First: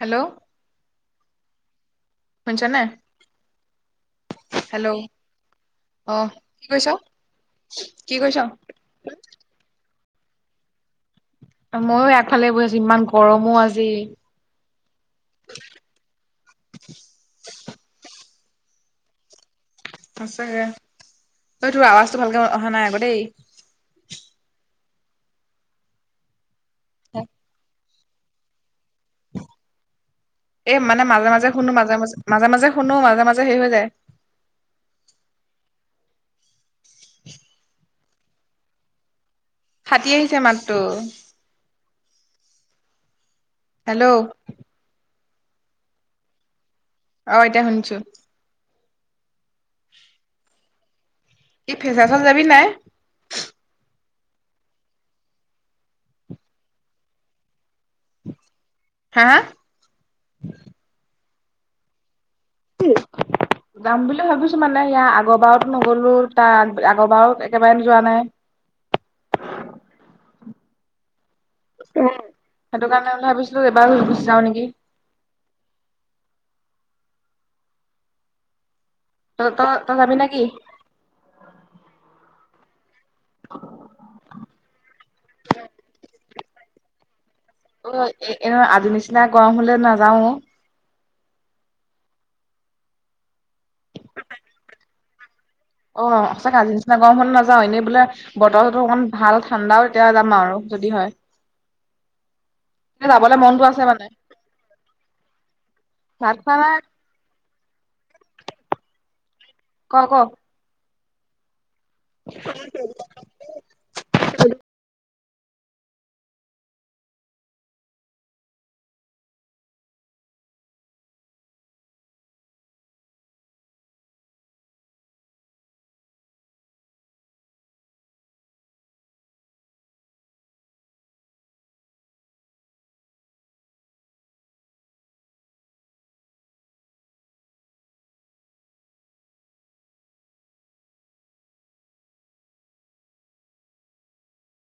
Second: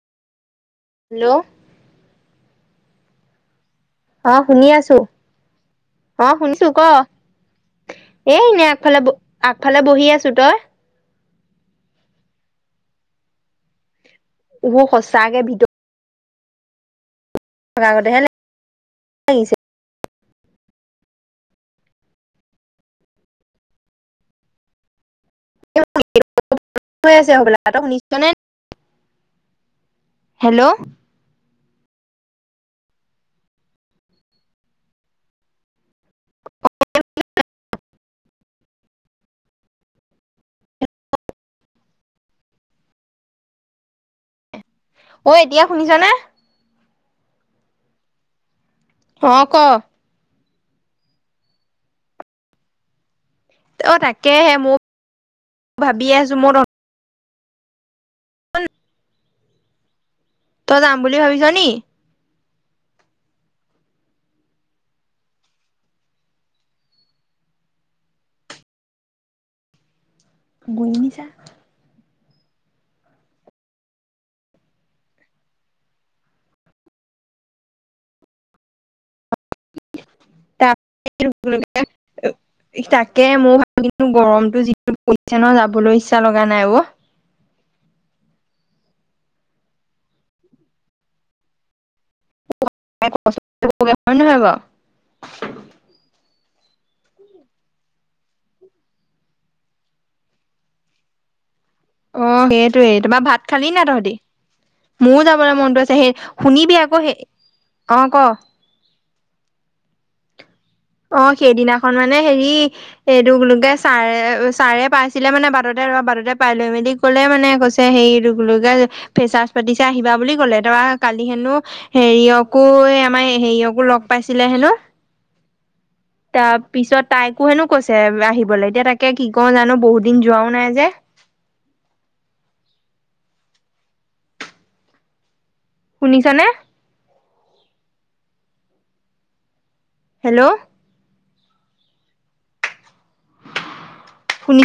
Hello, hello, শুনিছা নে। অ শুনি আছোঁ অ, কি শুনিছো ক কৈছ? কি এ কৈছ? এনে আগফালে ব আগফালে বহি আছো। [unintelligible] ময়ো আগফালে বৈ আছো ইমান গৰমো আজি বহু সচাকে ভিতৰত [unintelligible] সচাকে তই তোৰ আৱাজটো ভালকে অহা নাই আকৌ দেই। আছে হবা ত শুনিশছনে? এ মানে মাজে মাজে শুনো মাজে মাজে মাজে মাজে শুনো মাজে মাজে সেই হৈ যায় [inaudible] ফাটি আহিছে মাতটো হেল্ল' ঐ এতিয়া শুনিছ নে অ, এতিয়া শুনিছো। অ, ক ই ফেচা চল যাবি নাই অ তাকেহে মই ভাবি আছোঁ ম হয় হা - হা তই যাম বুলি ভাবিছ নি। উম, যাম বুলি ভাবিছো মানে ইয়াৰ আগৰ বাৰতো নগলো তাৰ আগৰবাৰ একেবাৰে যোৱা নাই। [inaudible] গুৰি নিছা। উম, সেইটো কাৰণে ভাবিছিলো এবাৰ গুচি যাও নেকি। তই তই তই যাবি নেকি? প [unintelligible] তাকে মোৰ ভাব কিন্ত গৰমতটো যিটো পৰিছে ন যাবলৈ ইচ্ছা লগা নাই অ, অ, এ আগৰ নিচিনা গৰম হলে নাযাও। ন হে [inaudible] অ সঁচাকে আজি নিচিনা গৰম হ নাযাও এনেই বোলে বতৰ চতো অকমান ভাল ঠাণ্ডাও এতিয়া যাম আৰু যদি হয়। অ, সেইটোয়ে তোমাৰ যাবলৈ ভাত মনটো খালি আছে না মানে তহতি? মোৰো যাবলৈ মনটো আছে সেই ভাত খোৱা নাই শুনিবি আকৌ সেই অ, ক ক ক অ সেইদিনাখন মানে হেৰি এইটো লোকে ছাৰে ছাৰে পাইছে ছিলে মানে বাটতে বাটতে পাই লৈ মেলি ক'লে মানে কৈছে সেইকে ফেচাজ পাতিছে আহিবা বুলি কলে তাৰপৰা কালি হেনো হেৰিয়কো এই আমাৰ হেৰিয়কো লগ পাইছিলে হেনো। [inaudible] তাৰ পিছত তাইকো হেনো কৈছে আহিবলৈ এতিয়া তাকে কি ক জানো বহুত দিন যোৱাও নাই যে [inaudible] শুনিছা নে? হেল্ল'। শুনি